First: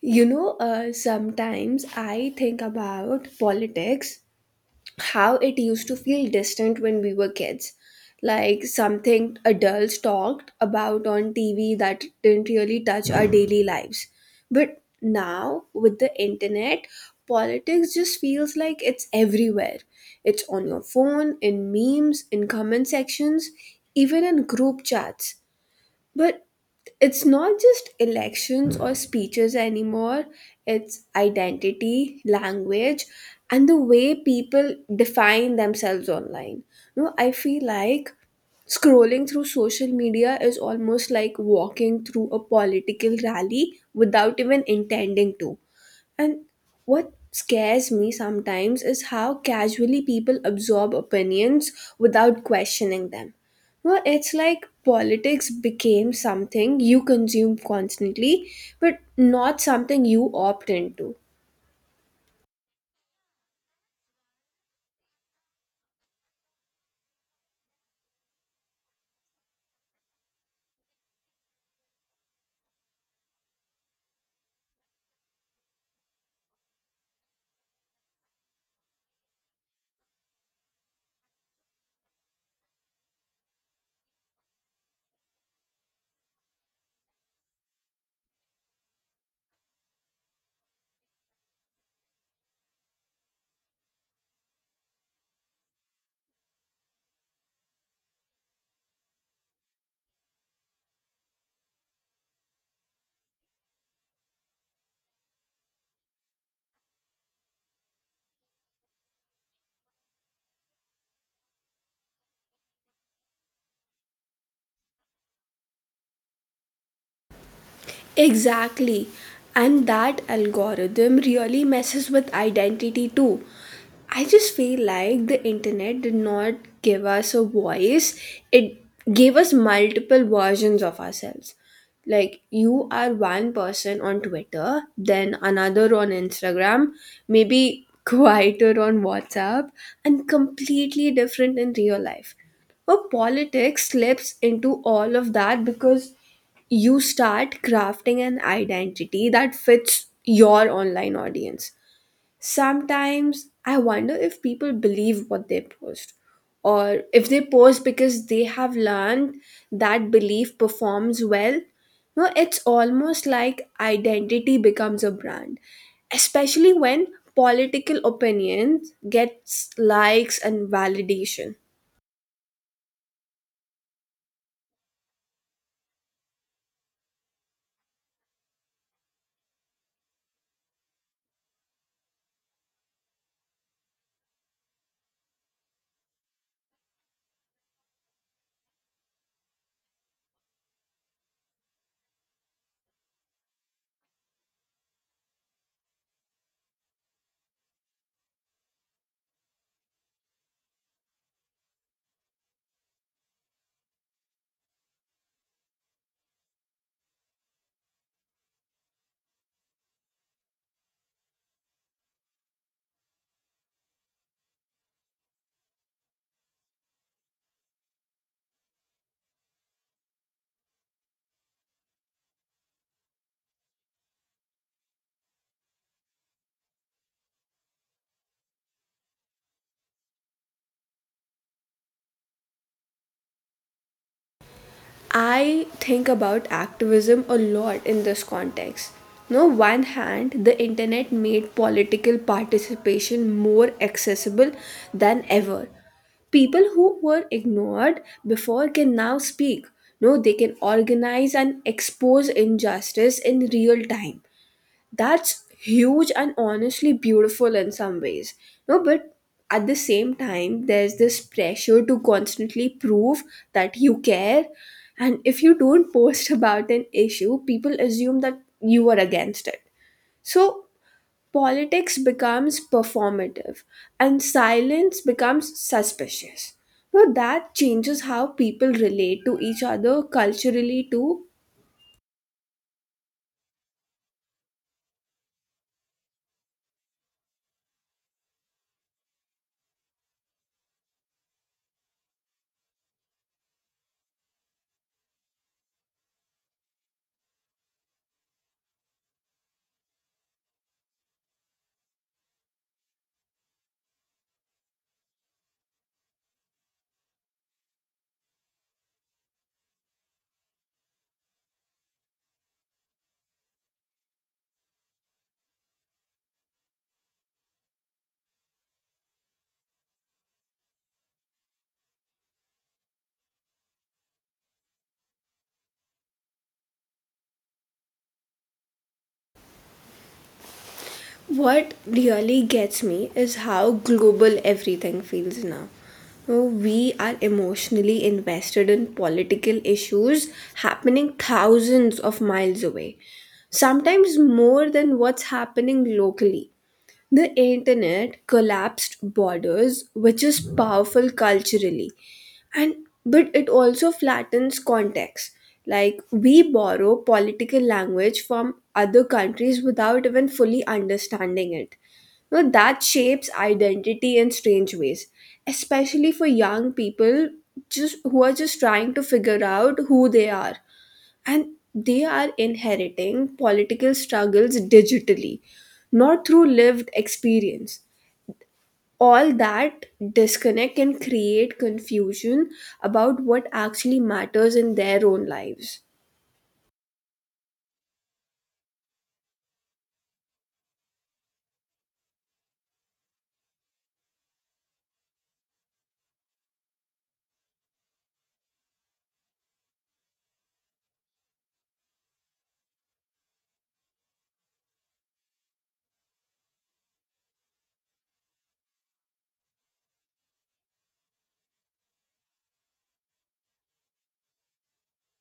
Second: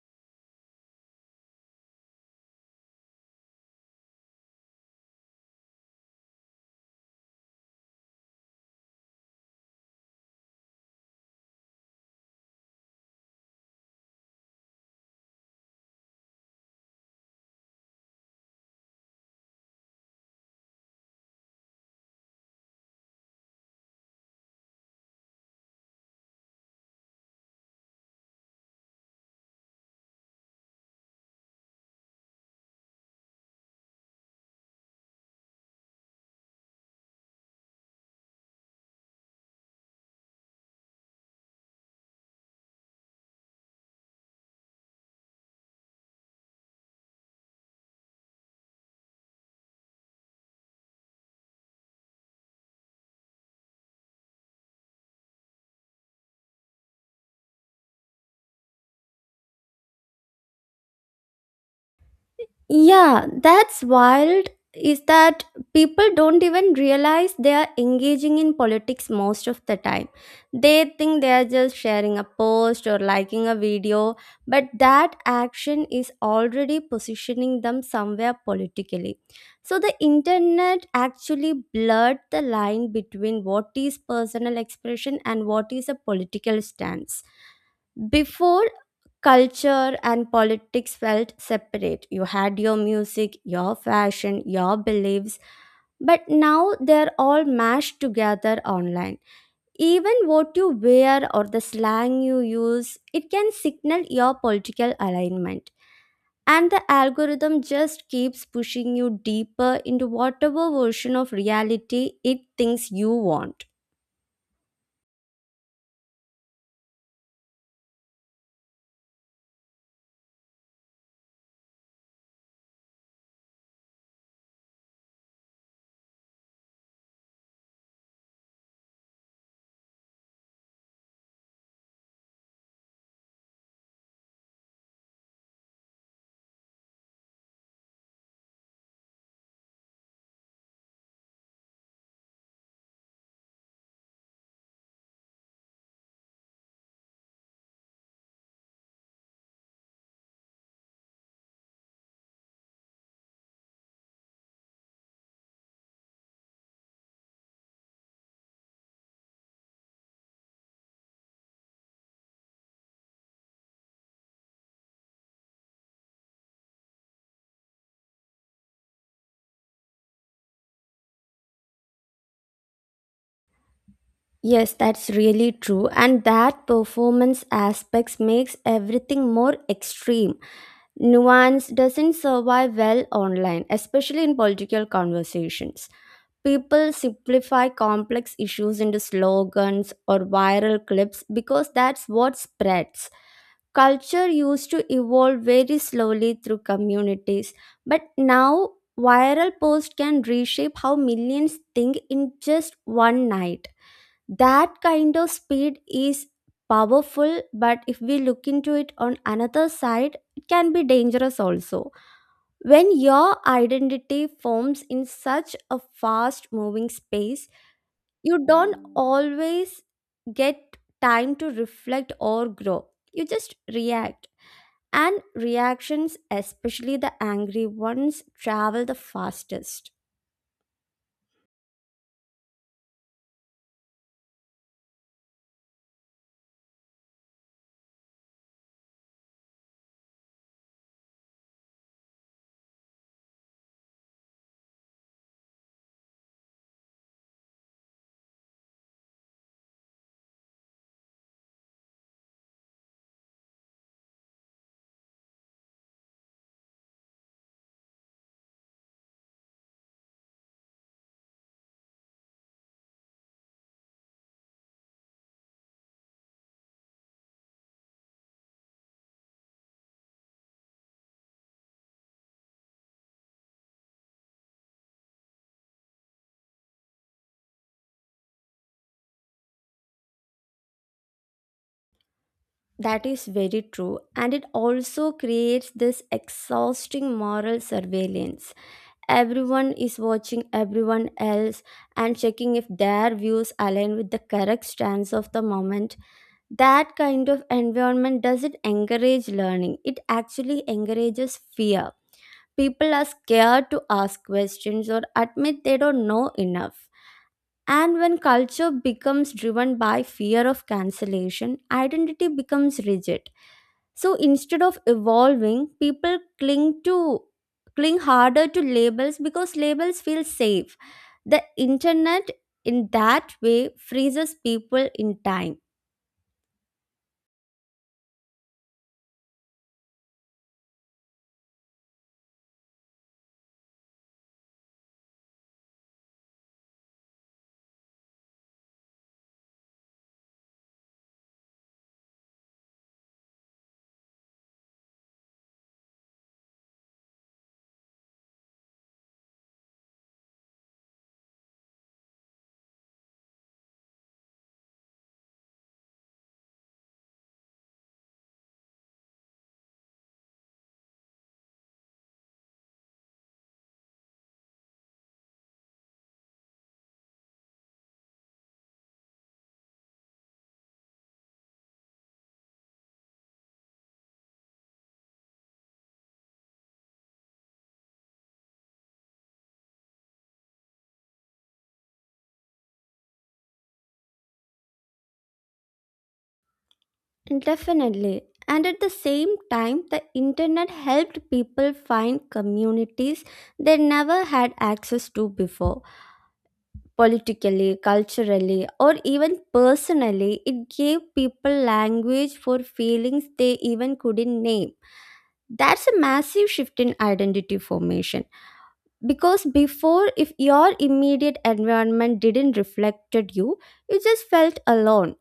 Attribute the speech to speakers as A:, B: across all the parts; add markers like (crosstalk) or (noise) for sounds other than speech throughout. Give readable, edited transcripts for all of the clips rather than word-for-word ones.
A: Sometimes I think about politics, how it used to feel distant when we were kids. Like something adults talked about on TV that didn't really touch our daily lives. But now, with the internet, politics just feels like it's everywhere. It's on your phone, in memes, in comment sections, even in group chats. But it's not just elections or speeches anymore, it's identity, language, and the way people define themselves online. No, I feel like scrolling through social media is almost like walking through a political rally without even intending to. And what scares me sometimes is how casually people absorb opinions without questioning them. Well, it's like politics became something you consume constantly, but not something you opt into.
B: Yeah, that's wild. Is that people don't even realize they are engaging in politics most of the time. They think they are just sharing a post or liking a video, but that action is already positioning them somewhere politically. So the internet actually blurred the line between what is personal expression and what is a political stance. Before, culture and politics felt separate. You had your music, your fashion, your beliefs, but now they're all mashed together online. Even what you wear or the slang you use, it can signal your political alignment. And the algorithm just keeps pushing you deeper into whatever version of reality it thinks you want.
A: Exactly. And that algorithm really messes with identity too. I just feel like the internet did not give us a voice, it gave us multiple versions of ourselves. Like, you are one person on Twitter, then another on Instagram, maybe (laughs) quieter on WhatsApp, and completely different in real life. But politics slips into all of that because you start crafting an identity that fits your online audience. Sometimes I wonder if people believe what they post or if they post because they have learned that belief performs well. No, it's almost like identity becomes a brand, especially when political opinions gets likes and validation.
B: Yes, that's really true. And that performance aspects makes everything more extreme. Nuance doesn't survive well online, especially in political conversations. People simplify complex issues into slogans or viral clips because that's what spreads. Culture used to evolve very slowly through communities, but now viral posts can reshape how millions think in just one night. That kind of speed is powerful, but if we look into it on another side, it can be dangerous also. When your identity forms in such a fast moving space, you don't always get time to reflect or grow, you just react. And reactions, especially the angry ones, travel the fastest.
A: I think about activism a lot in this context. No one hand, the internet made political participation more accessible than ever. People who were ignored before can now speak. No, they can organize and expose injustice in real time. That's huge and honestly beautiful in some ways. No, but at the same time there's this pressure to constantly prove that you care, and if you don't post (laughs) about an issue people assume that you are against it. So politics becomes performative and silence becomes suspicious, so that changes how people relate to each other culturally too.
B: That is very true, and it also creates this exhausting moral surveillance. Everyone is watching everyone else and checking if their views align with the correct stance of the moment. That kind of environment doesn't encourage learning, it actually encourages fear. People are scared to ask questions or admit they don't know enough. And when culture becomes driven by fear of cancellation, identity becomes rigid. So instead of evolving, people cling harder to labels because labels feel safe. The internet, in that way, freezes people in time.
A: What really gets me is how global everything feels now. Now, we are emotionally invested in political issues happening thousands of miles away, sometimes more than what's happening locally. The internet collapsed borders, which is powerful culturally, and but it also flattens context. Like we borrow political language from other countries without even fully understanding it. Now that shapes identity in strange ways, especially for young people just who are just trying to figure out who they are, and they are inheriting political struggles digitally, not through lived experience. All that disconnect can create confusion about what actually matters in their own lives.
B: Definitely. And at the same time, the internet helped people find communities they never had access to before. Politically, culturally, or even personally, it gave people language for feelings they even couldn't name. That's a massive shift in identity formation, because before, if your immediate environment didn't reflected you, you just felt alone.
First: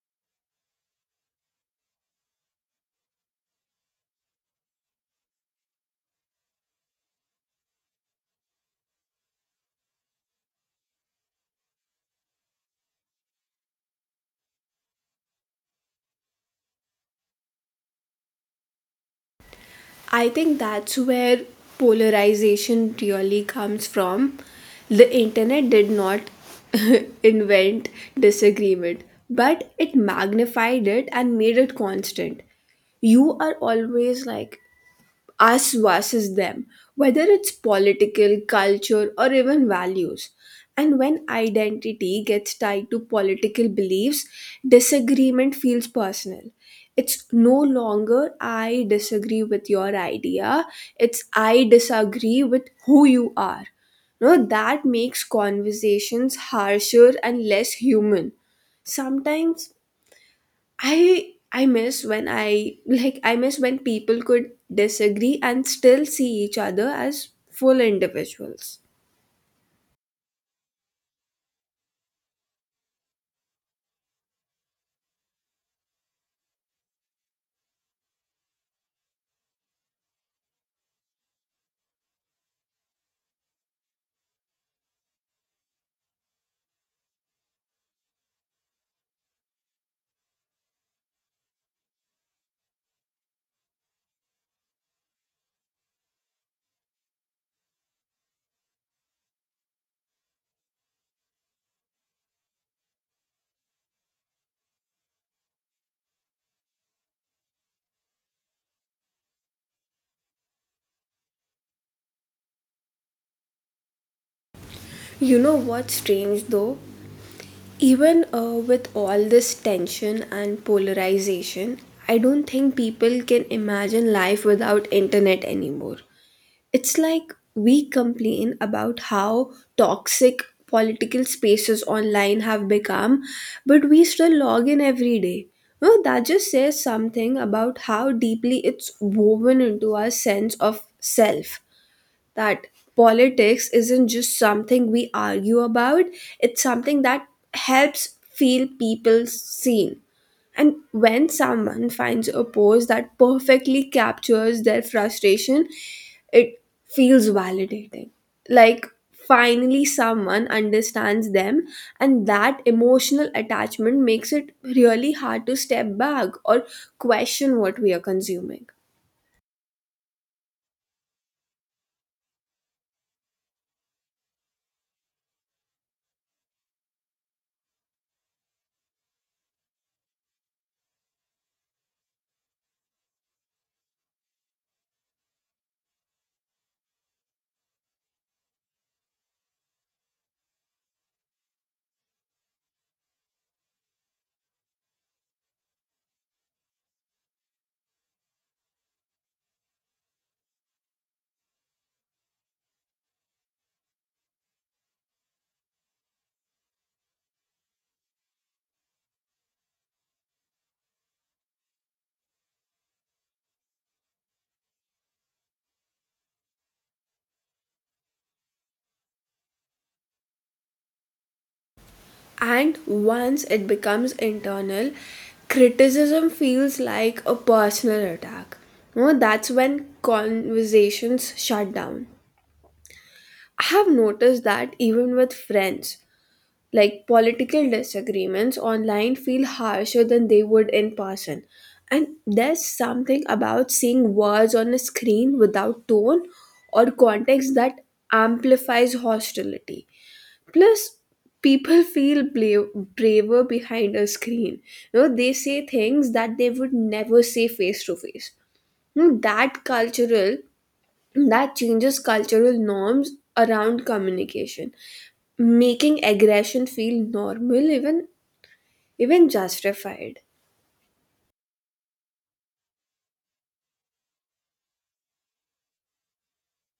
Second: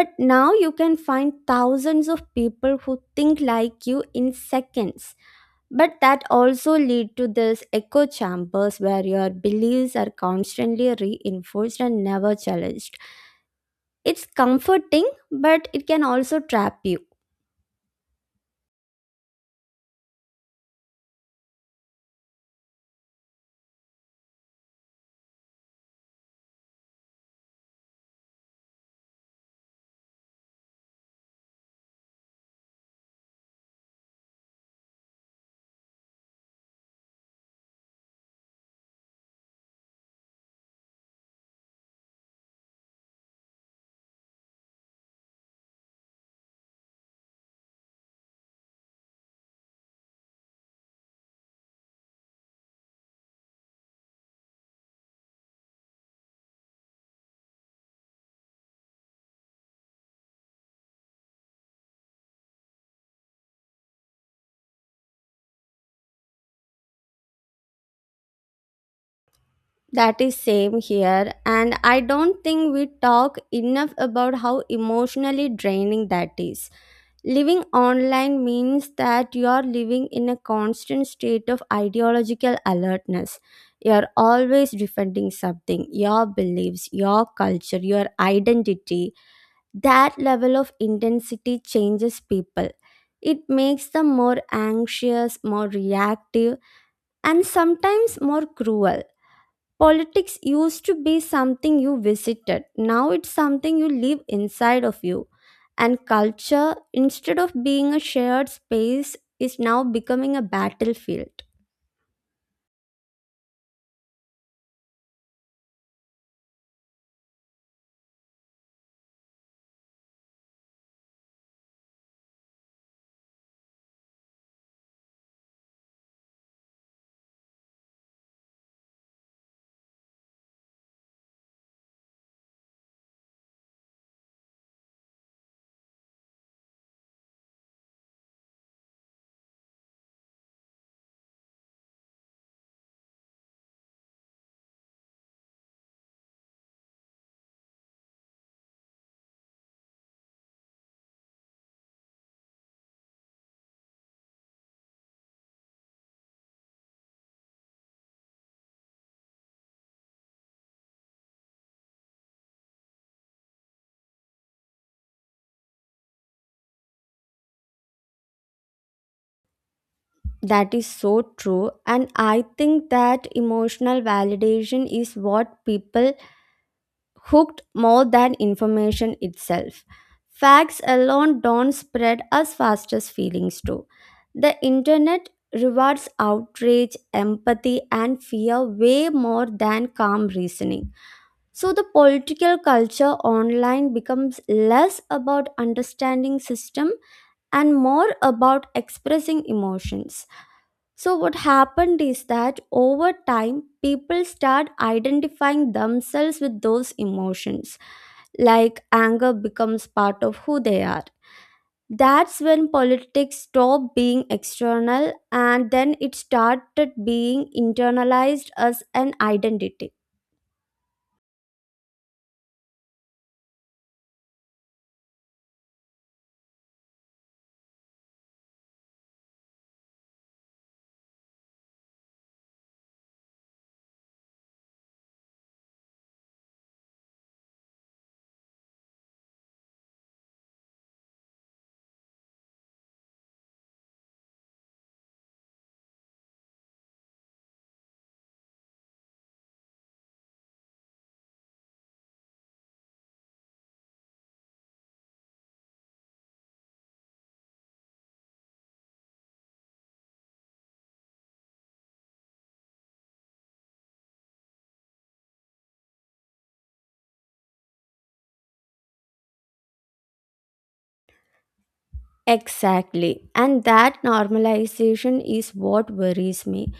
B: But now you can find thousands of people who think like you in seconds. But that also lead to this echo chambers where your beliefs are constantly reinforced and never challenged. It's comforting, but it can also trap you.
A: I think that's where polarization really comes from. The internet did not (laughs) invent disagreement, but it magnified it and made it constant. You are always like us versus them, whether it's political, culture, or even values. And when identity gets tied to political beliefs, disagreement feels personal. It's no longer I disagree with your idea, it's I disagree with who you are. No, that makes conversations harsher and less human. Sometimes I miss when people could disagree and still see each other as full individuals.
B: That is same here, and I don't think we talk enough about how emotionally draining that is. Living online means that you are living in a constant state of ideological alertness. You are always defending something, your beliefs, your culture, your identity. That level of intensity changes people. It makes them more anxious, more reactive, and sometimes more cruel. Politics used to be something you visited, now it's something you live inside of you. And culture, instead of being a shared space, is now becoming a battlefield.
A: You know what's strange though? Even with all this tension and polarization, I don't think people can imagine life without internet anymore. It's like we complain about how toxic political spaces online have become, but we still log in every day. No, that just says something about how deeply it's woven into our sense of self. That politics isn't just something we argue about, it's something that helps feel people seen. And when someone finds a post that perfectly captures their frustration, it feels validating. Like finally, someone understands them, and that emotional attachment makes it really hard to step back or question what we are consuming.
B: That is so true. And I think that emotional validation is what people hooked more than information itself. Facts alone don't spread as fast as feelings do. The internet rewards outrage, empathy, and fear way more than calm reasoning. So, the political culture online becomes less about understanding system and more about expressing emotions. So, what happened is that over time, people start identifying themselves with those emotions, like anger becomes part of who they are. That's when politics stopped being external and then it started being internalized as an identity.
A: And once it becomes internal, criticism feels like a personal attack. You know, that's when conversations shut down. I have noticed that even with friends, like political disagreements online feel harsher than they would in person. And there's something about seeing words on a screen without tone or context that amplifies hostility. Plus, people (laughs) feel braver behind a screen. You know, they say things that they would never say face to face. You know, that cultural, that changes cultural norms around communication, making aggression feel normal, even even justified.
B: Exactly. And that normalization is what worries me,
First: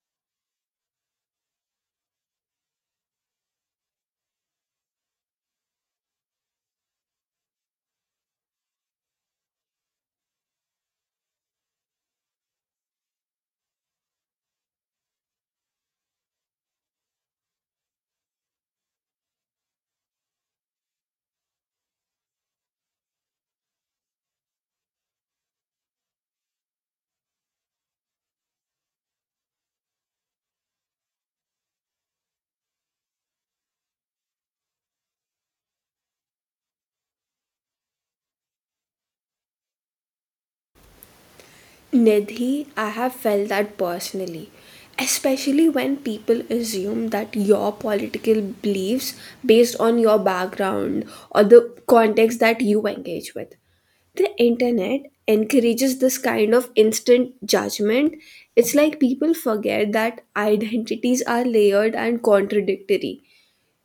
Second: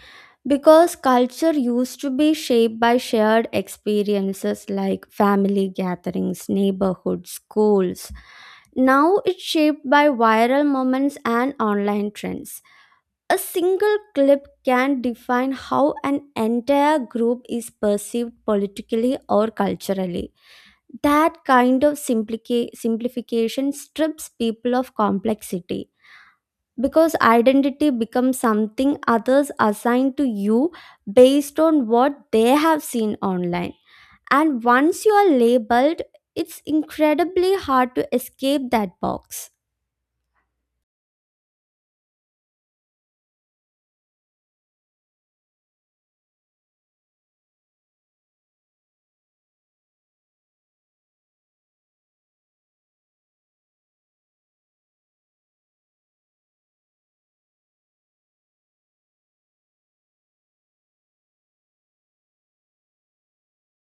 B: because culture used to be shaped by shared experiences like family gatherings, neighborhoods, schools. Now it's shaped by viral moments and online trends. A single clip can define how an entire group is perceived politically or culturally. That kind of simplification strips people of complexity because identity becomes something others assign to you based on what they have seen online. And once you are labeled, it's incredibly hard to escape that box.
A: Nidhi, I have felt that personally, especially when people assume that your political beliefs based on your background or the context that you engage with. The internet encourages this kind of instant judgment. It's like people forget that identities are layered and contradictory.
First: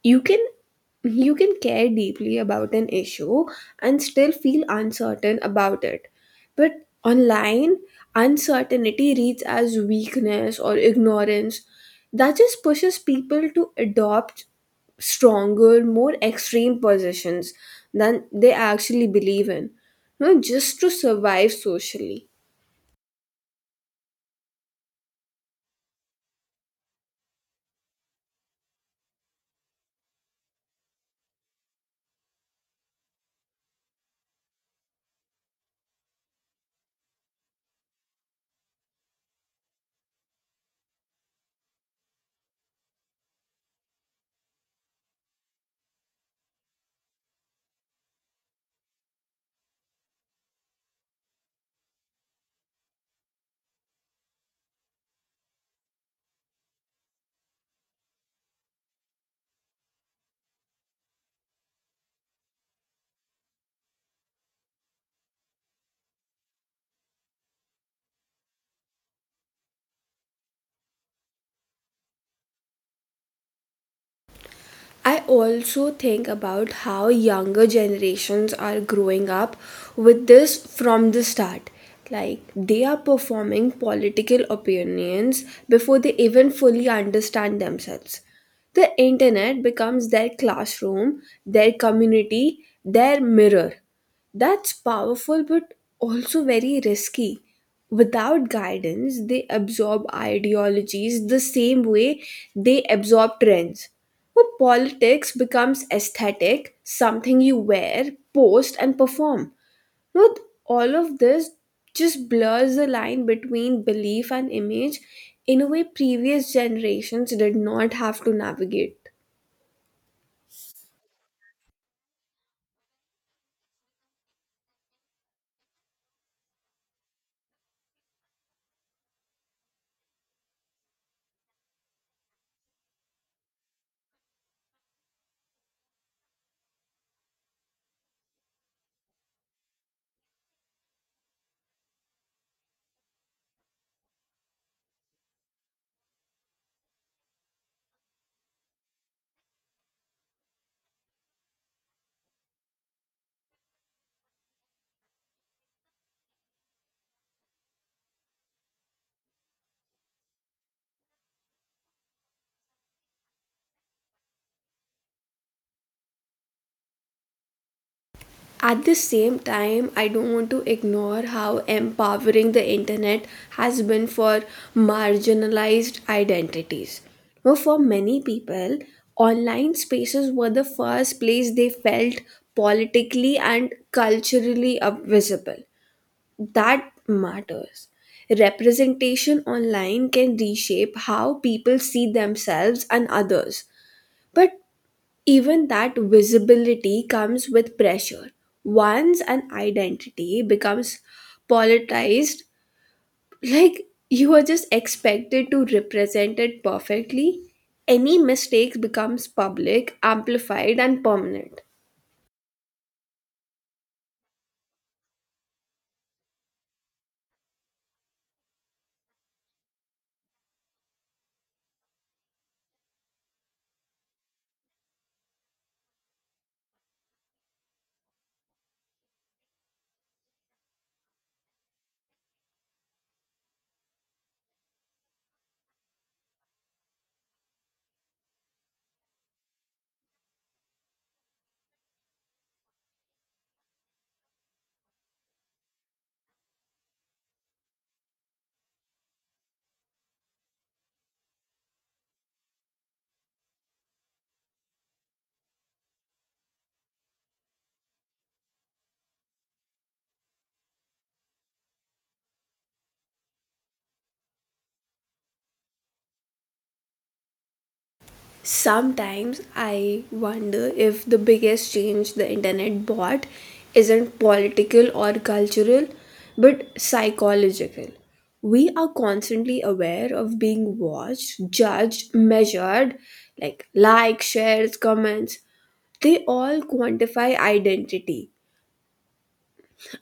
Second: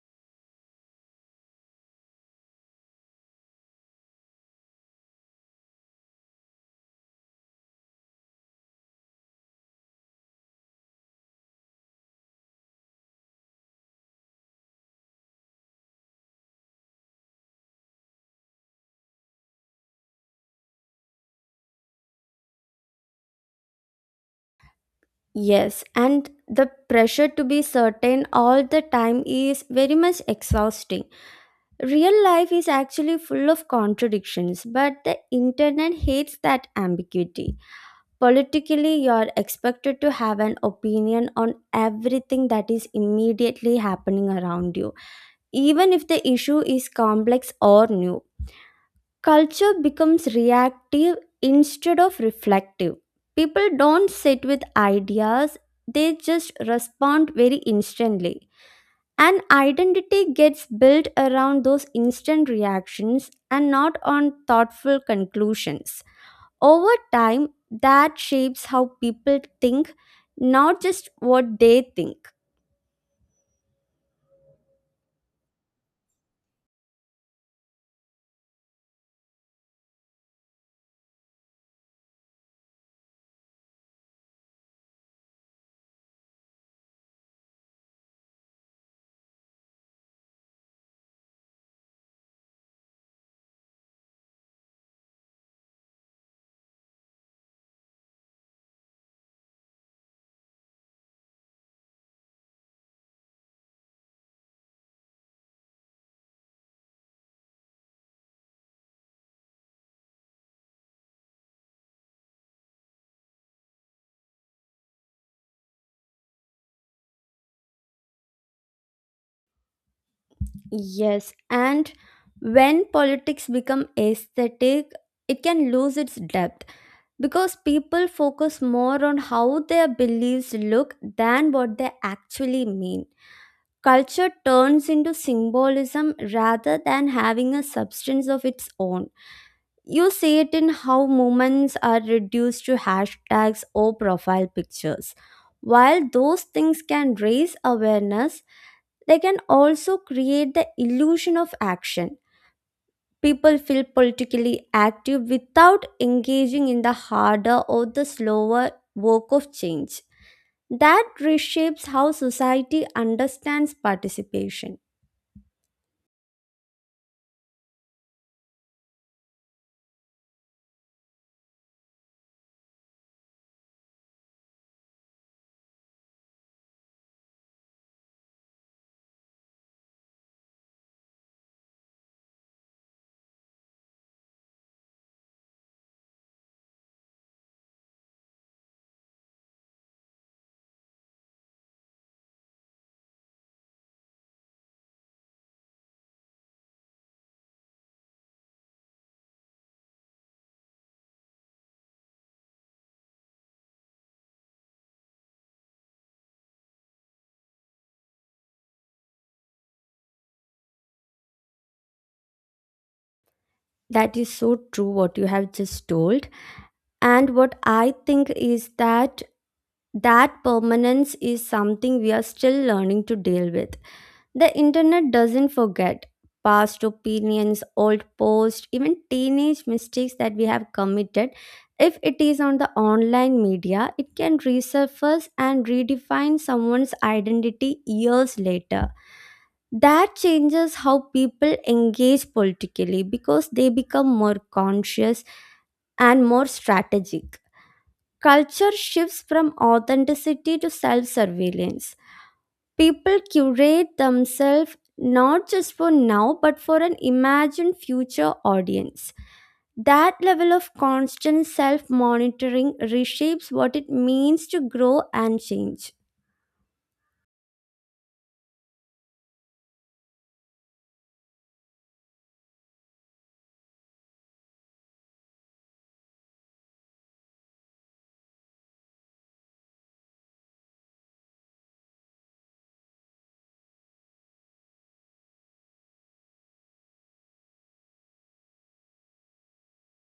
A: You can you can care deeply about an issue and still feel uncertain about it, but online uncertainty reads as weakness or ignorance. That just pushes people to adopt stronger, more extreme positions than they actually believe in. No, just to survive socially.
B: Yes, and the pressure to be certain all the time is very much exhausting. Real life is actually full of contradictions, but the internet hates that ambiguity. Politically, you're expected to have an opinion on everything that is immediately happening around you, even if the issue is complex or new. Culture becomes reactive instead of reflective. People don't sit with ideas, they just respond very instantly. And identity gets built around those instant reactions and not on thoughtful conclusions. Over time, that shapes how people think, not just what they think.
A: I also think about how younger generations are growing up with this from the start. Like they are performing political opinions before they even fully understand themselves. The internet becomes their classroom, their community, their mirror. That's powerful but also very risky. Without guidance, they absorb ideologies the same way they absorb trends, where politics becomes aesthetic, something you wear, post, and perform. With all of this just blurs the line between belief and image in a way previous generations did not have to navigate.
B: Yes, and when politics become aesthetic, it can lose its depth, because people focus more on how their beliefs look than what they actually mean. Culture turns into symbolism rather than having a substance of its own. You see it in how movements are reduced to hashtags or profile pictures. While those things can raise awareness, they can also create the illusion of action. People feel politically active without engaging in the harder or the slower work of change. That reshapes how society understands participation.
A: At the same time, I don't want to ignore how empowering the internet has been for marginalized identities. Now, for many people, online spaces were the first place they felt politically and culturally visible. That matters. Representation online can reshape how people see themselves and others. But even that visibility comes with pressure. Once an identity becomes politicized, like you are just expected to represent it perfectly, any mistakes becomes public, amplified, and permanent.
B: That is so true, what you have just told. And what I think is that that permanence is something we are still learning to deal with. The internet doesn't forget past opinions, old posts, even teenage mistakes that we have committed. If it is on the online media, it can resurface and redefine someone's identity years later. That changes how people engage politically because they become more conscious and more strategic. Culture shifts from authenticity to self surveillance. People curate themselves not just for now but for an imagined future audience. That level of constant self monitoring reshapes what it means to grow and change.
A: Sometimes I wonder if the biggest change the internet brought isn't political or cultural, but psychological. We are constantly aware of being watched, judged, measured, like likes, shares, comments. They all quantify identity.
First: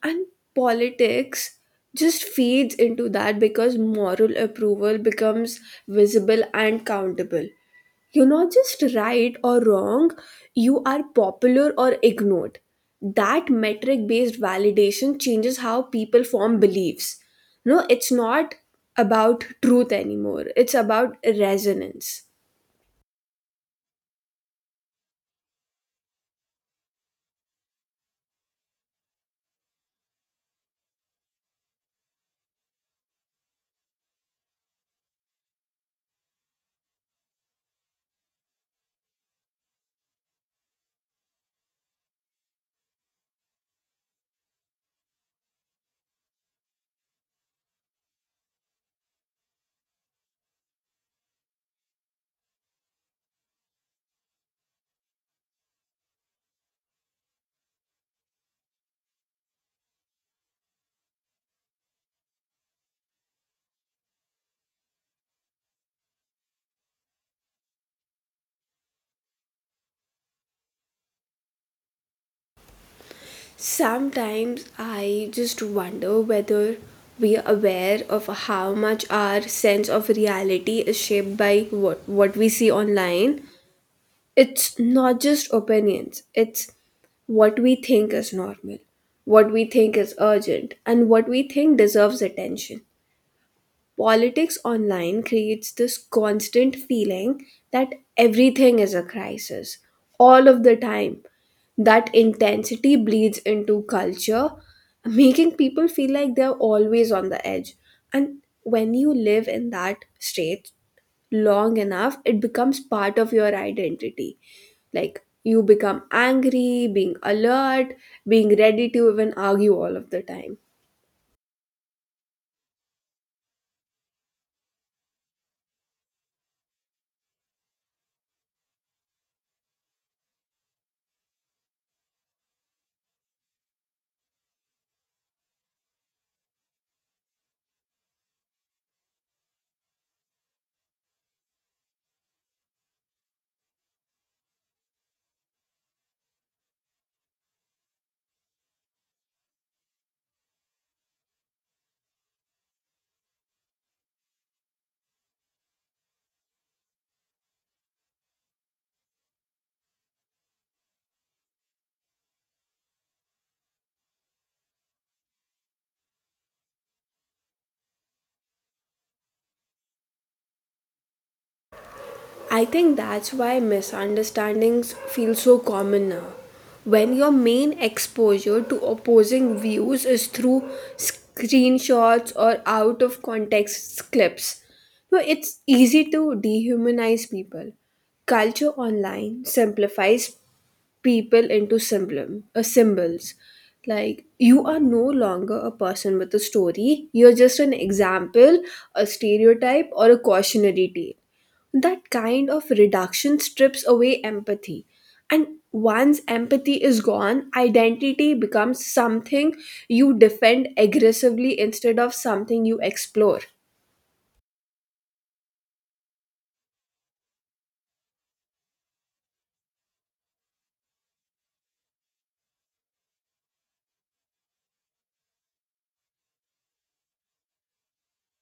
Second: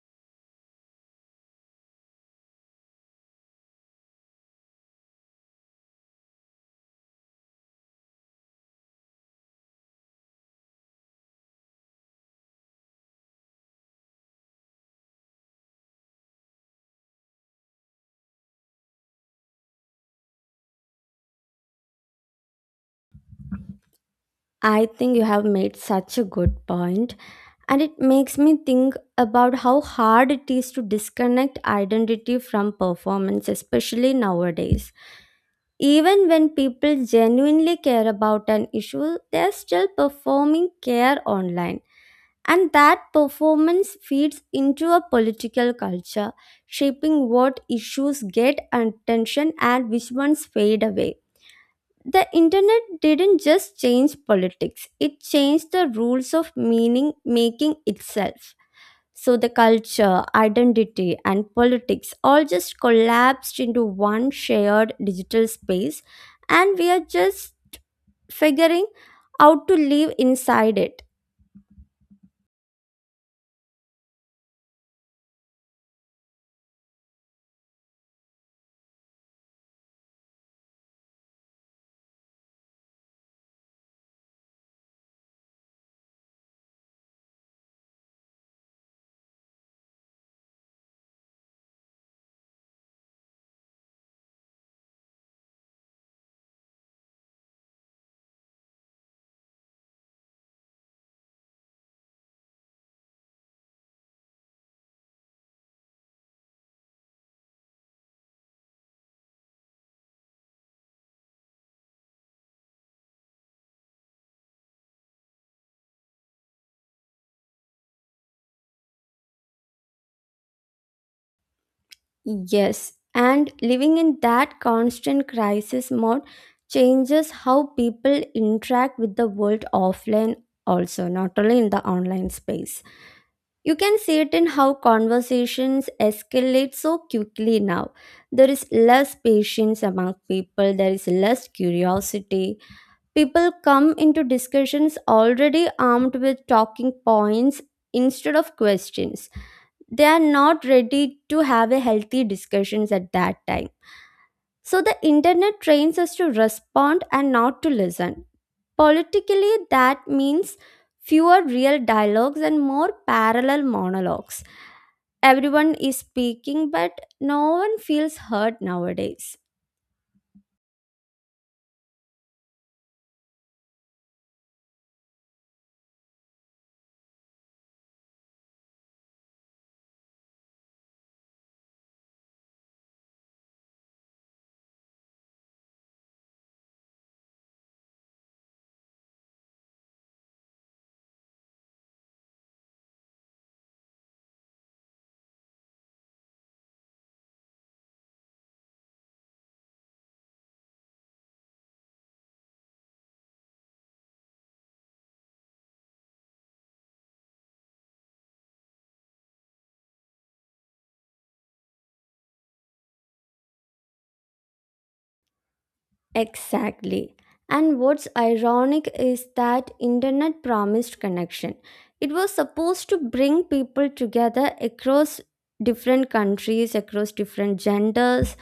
A: And politics just feeds into that because moral approval becomes visible and countable. You're not just right or wrong, you are popular or ignored. That metric based validation changes how people form beliefs. No, it's not about truth anymore, it's about resonance.
B: I think you have made such a good point, and it makes me think about how hard it is to disconnect identity from performance, especially nowadays. Even when people genuinely care about an issue, they are still performing care online. And that performance feeds into a political culture, shaping what issues get attention and which ones fade away. The internet didn't just change politics, it changed the rules of meaning making itself. So the culture, identity, and politics all just collapsed into one shared digital space, and we are just figuring out to live inside it.
A: Sometimes I just wonder whether we are aware of how much our sense of reality is shaped by what we see online. It's not just opinions, it's what we think is normal, what we think is urgent, and what we think deserves attention. Politics online creates this constant feeling that everything is a crisis all of the time. That intensity bleeds into culture, making people feel like they're always on the edge, and when you live in that state long enough, it becomes part of your identity. Like you become angry, being alert, being ready to even argue all of the time.
B: Yes, and living in that constant crisis mode changes how people interact with the world offline, also, not only in the online space. You can see it in how conversations escalate so quickly now. There is less patience among people, there is less curiosity. People come into discussions already armed with talking points instead of questions. They are not ready to have a healthy discussions at that time. So the internet trains us to respond and not to listen. Politically that means fewer real dialogues and more parallel monologues. Everyone is speaking, but no one feels heard nowadays.
A: I think that's why misunderstandings feel so common now. When your main exposure to opposing views is through screenshots or out of context clips, so it's easy to dehumanize people. Culture online simplifies people into symbols. Like you are no longer a person with a story. You're just an example, a stereotype, or a cautionary tale. That kind of reduction strips away empathy. And once empathy is gone, identity becomes something you defend aggressively instead of something you explore.
B: Exactly. And what's ironic is that internet promised connection. It was supposed to bring people together across different countries, across different genders,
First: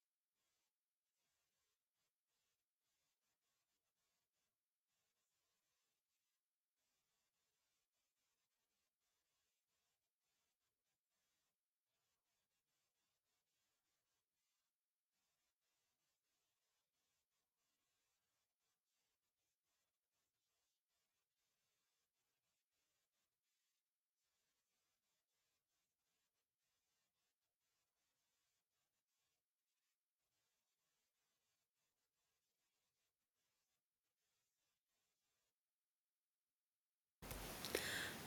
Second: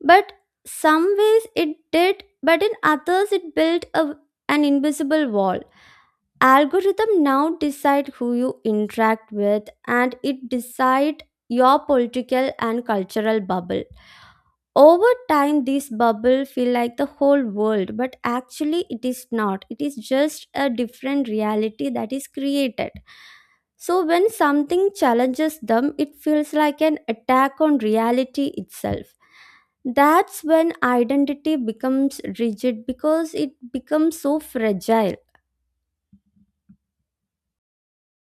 B: but some ways it did, but in others it an invisible wall. Algorithm now decide who you interact with, and it decide your political and cultural bubble. Over time this bubble feel like the whole world, but actually it is not, it is just a different reality that is created. So when something challenges them, it feels like an attack on reality itself. That's when identity becomes rigid because it becomes so fragile.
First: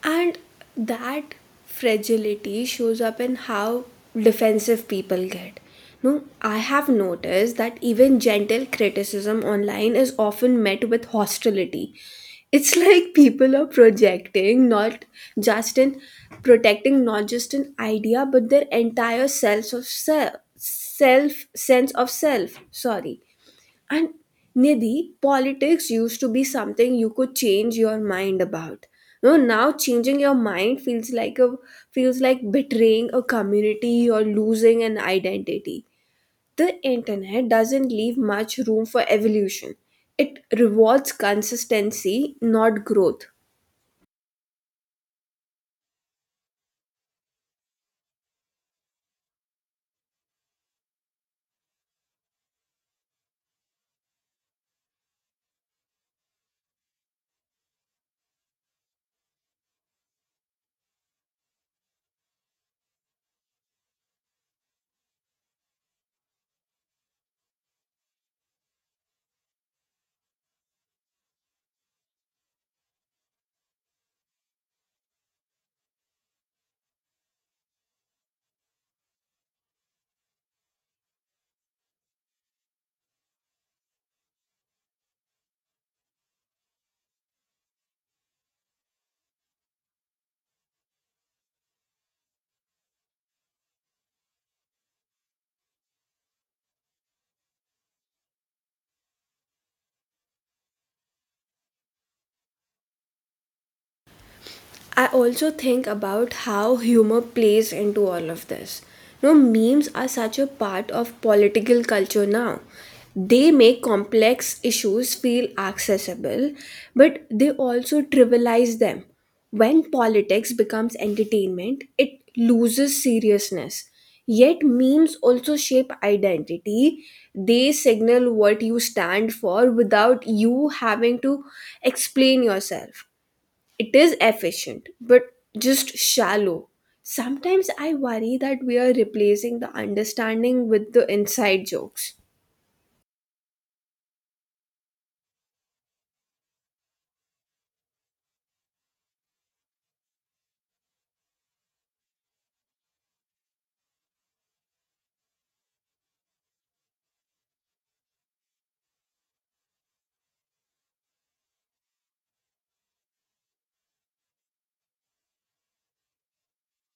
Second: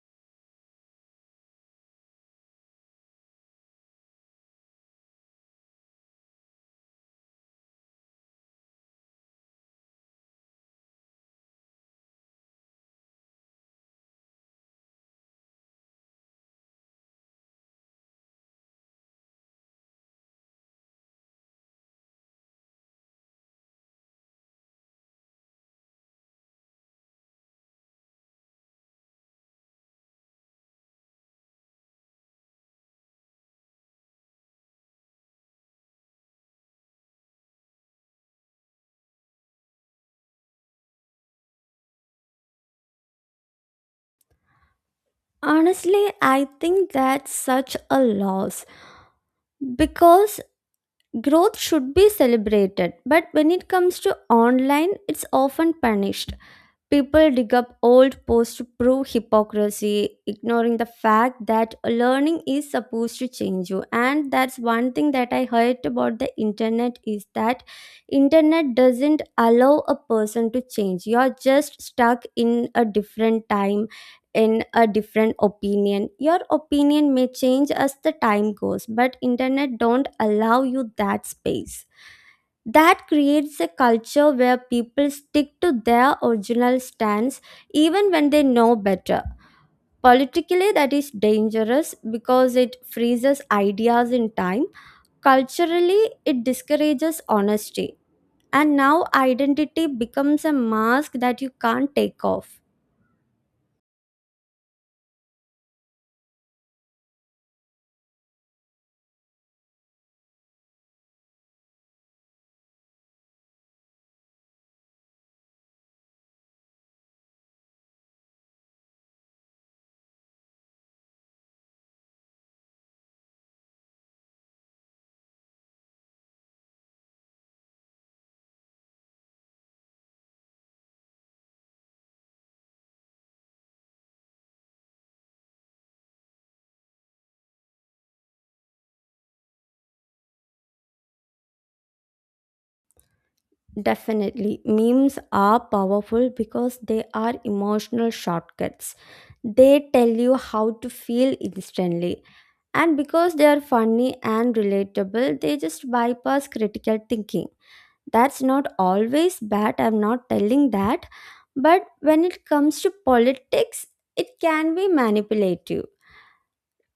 A: And that fragility shows up in how defensive people get. No, I have noticed that even gentle criticism online is often met with hostility. It's (laughs) like people are projecting not just in protecting not just an idea but their entire self of self self sense of self. Sorry. And Nidhi, politics used to be something you could change your mind about. No, now changing your mind feels like betraying a community or losing an identity. The internet doesn't leave much room for evolution. It rewards consistency, not growth.
B: Honestly, I think that's such a loss, because growth should be celebrated, but when it comes to online, it's often punished. People dig up old posts to prove hypocrisy, ignoring the fact that learning is supposed to change you. And that's one thing that I hate about the internet is that internet doesn't allow a person to change. You're just stuck in a different time, in a different opinion. Your opinion may change as the time goes, but internet don't allow you that space. That creates a culture where people stick to their original stance even when they know better. Politically, that is dangerous because it freezes ideas in time. Culturally, it discourages honesty. And now identity becomes a mask that you can't take off.
A: I also think about how humor plays into all of this. No, memes are such a part of political culture now. They make complex issues feel accessible, but they also trivialize them. When politics becomes entertainment, it loses seriousness. Yet, memes also shape identity. They signal what you stand for without you having to explain yourself. It is efficient, but just shallow. Sometimes I worry that we are replacing the understanding with the inside jokes.
B: Definitely. Memes are powerful because they are emotional shortcuts. They tell you how to feel instantly. And because they are funny and relatable, they just bypass critical thinking. That's not always bad, I'm not telling that. But when it comes to politics, it can be manipulative.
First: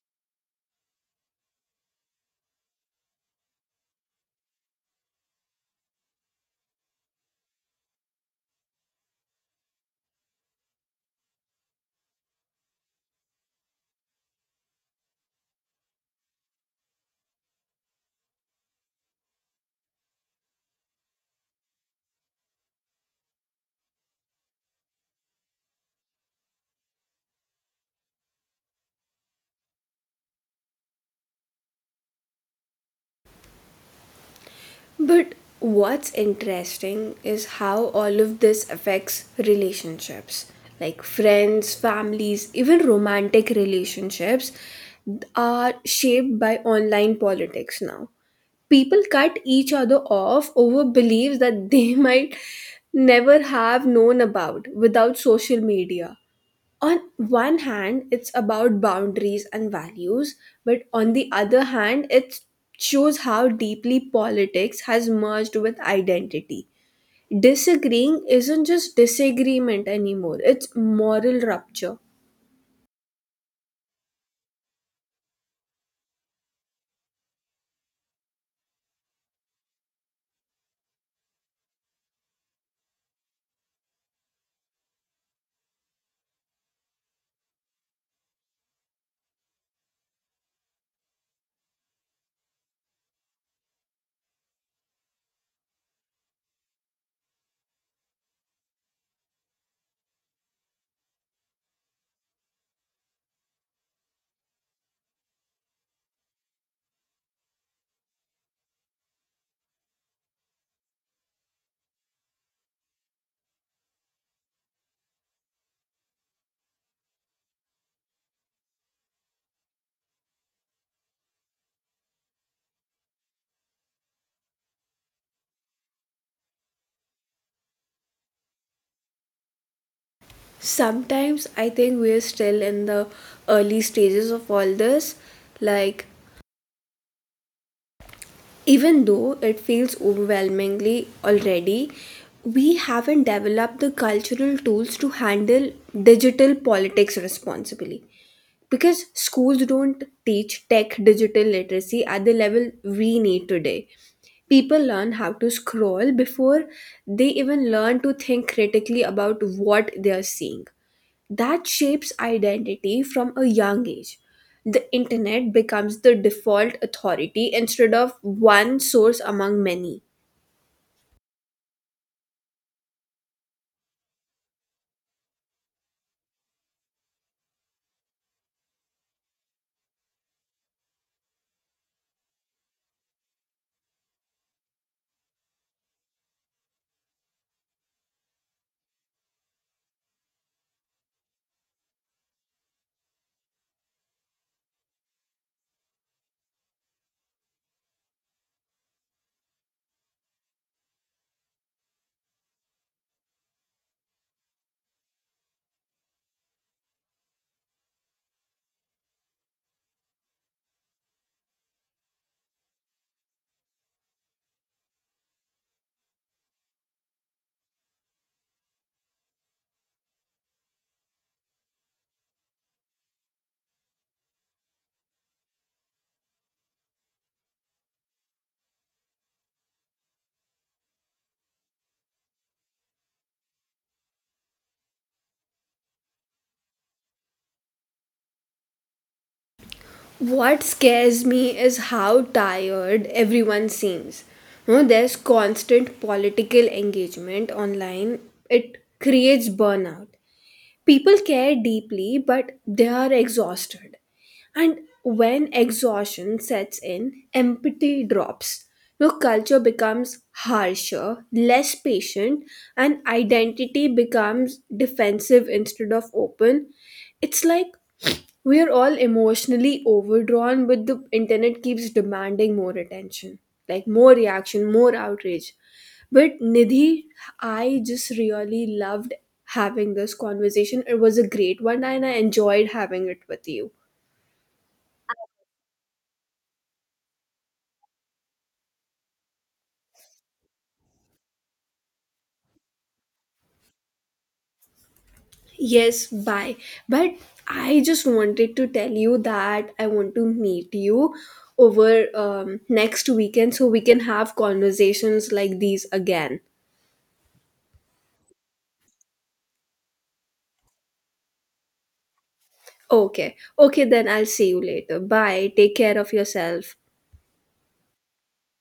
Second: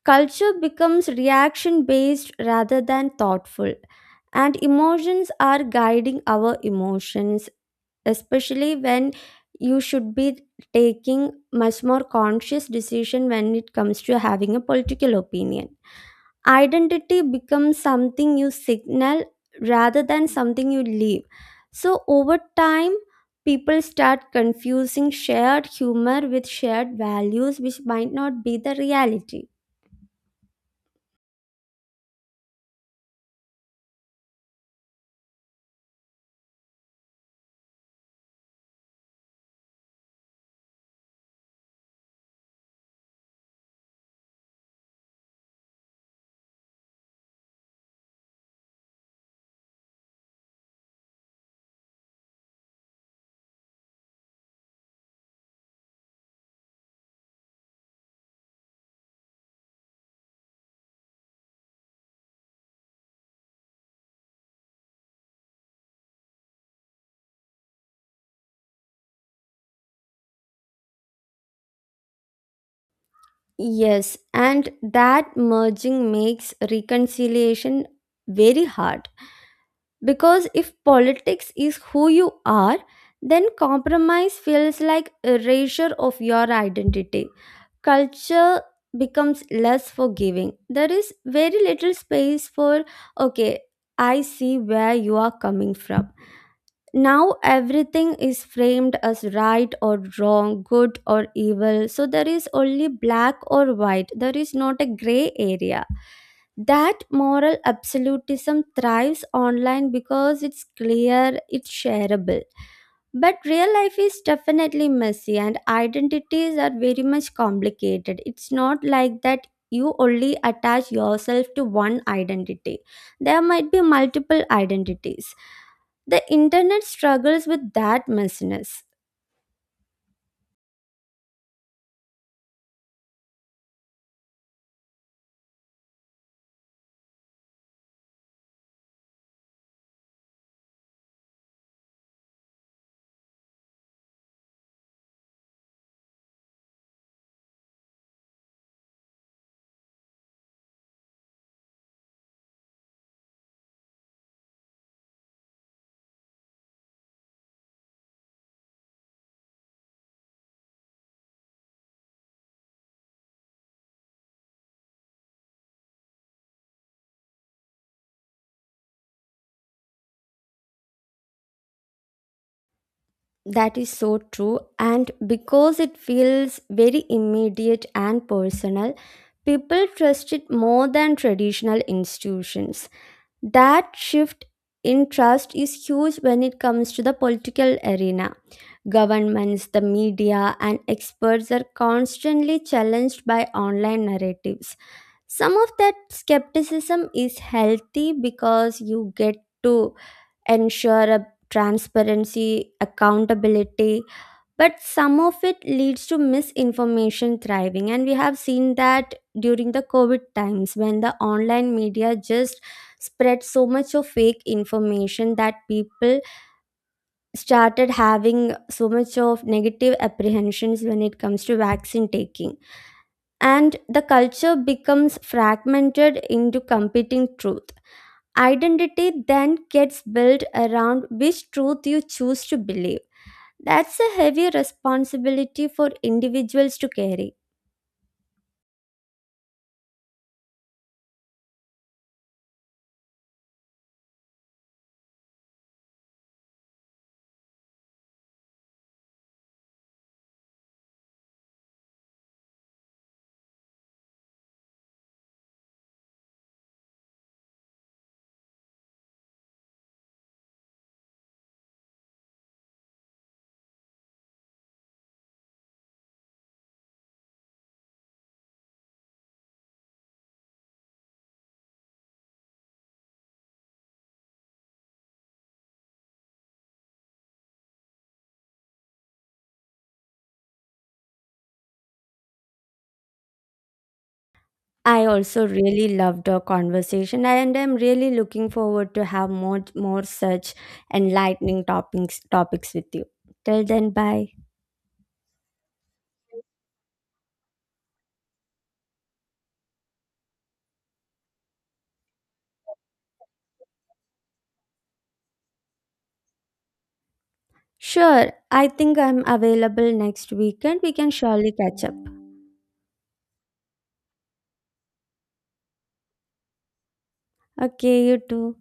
B: Culture becomes reaction based rather than thoughtful, and emotions are guiding our emotions, especially when you should be taking much more conscious decision when it comes to having a political opinion. Identity becomes something you signal rather than something you leave. So over time, people start confusing shared humor with shared values, which might not be the reality.
A: But what's interesting is how all of this affects relationships, like friends, families, even romantic relationships are shaped by online politics now. People cut each other off over beliefs that they (laughs) might never have known about without social media. On one hand, it's about boundaries and values, but on the other hand, it shows how deeply politics has merged with identity. Disagreeing isn't just disagreement anymore, it's moral rupture.
B: Yes, and that merging makes reconciliation very hard. Because if politics is who you are, then compromise feels like erasure of your identity. Culture becomes less forgiving. There is very little space for, okay, I see where you are coming from. Now everything is framed as right or wrong, good or evil, so there is only black or white, there is not a gray area. That moral absolutism thrives online because it's clear, it's shareable, but real life is definitely messy and identities are very much complicated. It's not like that you only attach yourself to one identity. There might be multiple identities. The internet struggles with that messiness.
A: Sometimes I think we're still in the early stages of all this. Like, even though it feels overwhelmingly already, we haven't developed the cultural tools to handle digital politics responsibly. Because schools don't teach tech digital literacy at the level we need today. People learn how to scroll before they even learn to think critically about what they are seeing. That shapes identity from a young age. The internet becomes the default authority instead of one source among many.
B: That is so true. And because it feels very immediate and personal, people trust it more than traditional institutions. That shift in trust is huge when it comes to the political arena. Governments, the media, and experts are constantly challenged by online narratives. Some of that skepticism is healthy because you get to ensure a transparency, accountability, but some of it leads to misinformation thriving, and we have seen that during the COVID times when the online media just spread so much of fake information that people started having so much of negative apprehensions when it comes to vaccine taking. And the culture becomes fragmented into competing truth. Identity then gets built around which truth you choose to believe. That's a heavy responsibility for individuals to carry.
A: What scares me is how tired everyone seems. You know, there's constant political engagement online, it creates burnout. People care deeply, but they are exhausted. And when exhaustion sets in, empathy drops. No, culture becomes harsher, less patient, and identity becomes defensive instead of open. It's like we are all emotionally overdrawn, but the internet keeps demanding more attention, like more reaction, more outrage. But Nidhi, I just really loved having this conversation. It was a great one and I enjoyed having it with you.
B: I also really loved our conversation, and I'm really looking forward to have more such enlightening topics with you. Till then, bye.
A: Yes, bye. But I just wanted to tell you that I want to meet you over next weekend so we can have conversations like these again.
B: Sure, I think I'm available next weekend. We can surely catch up.
A: Okay. Okay, then I'll see you later. Bye. Take care of yourself.
B: Okay, you too.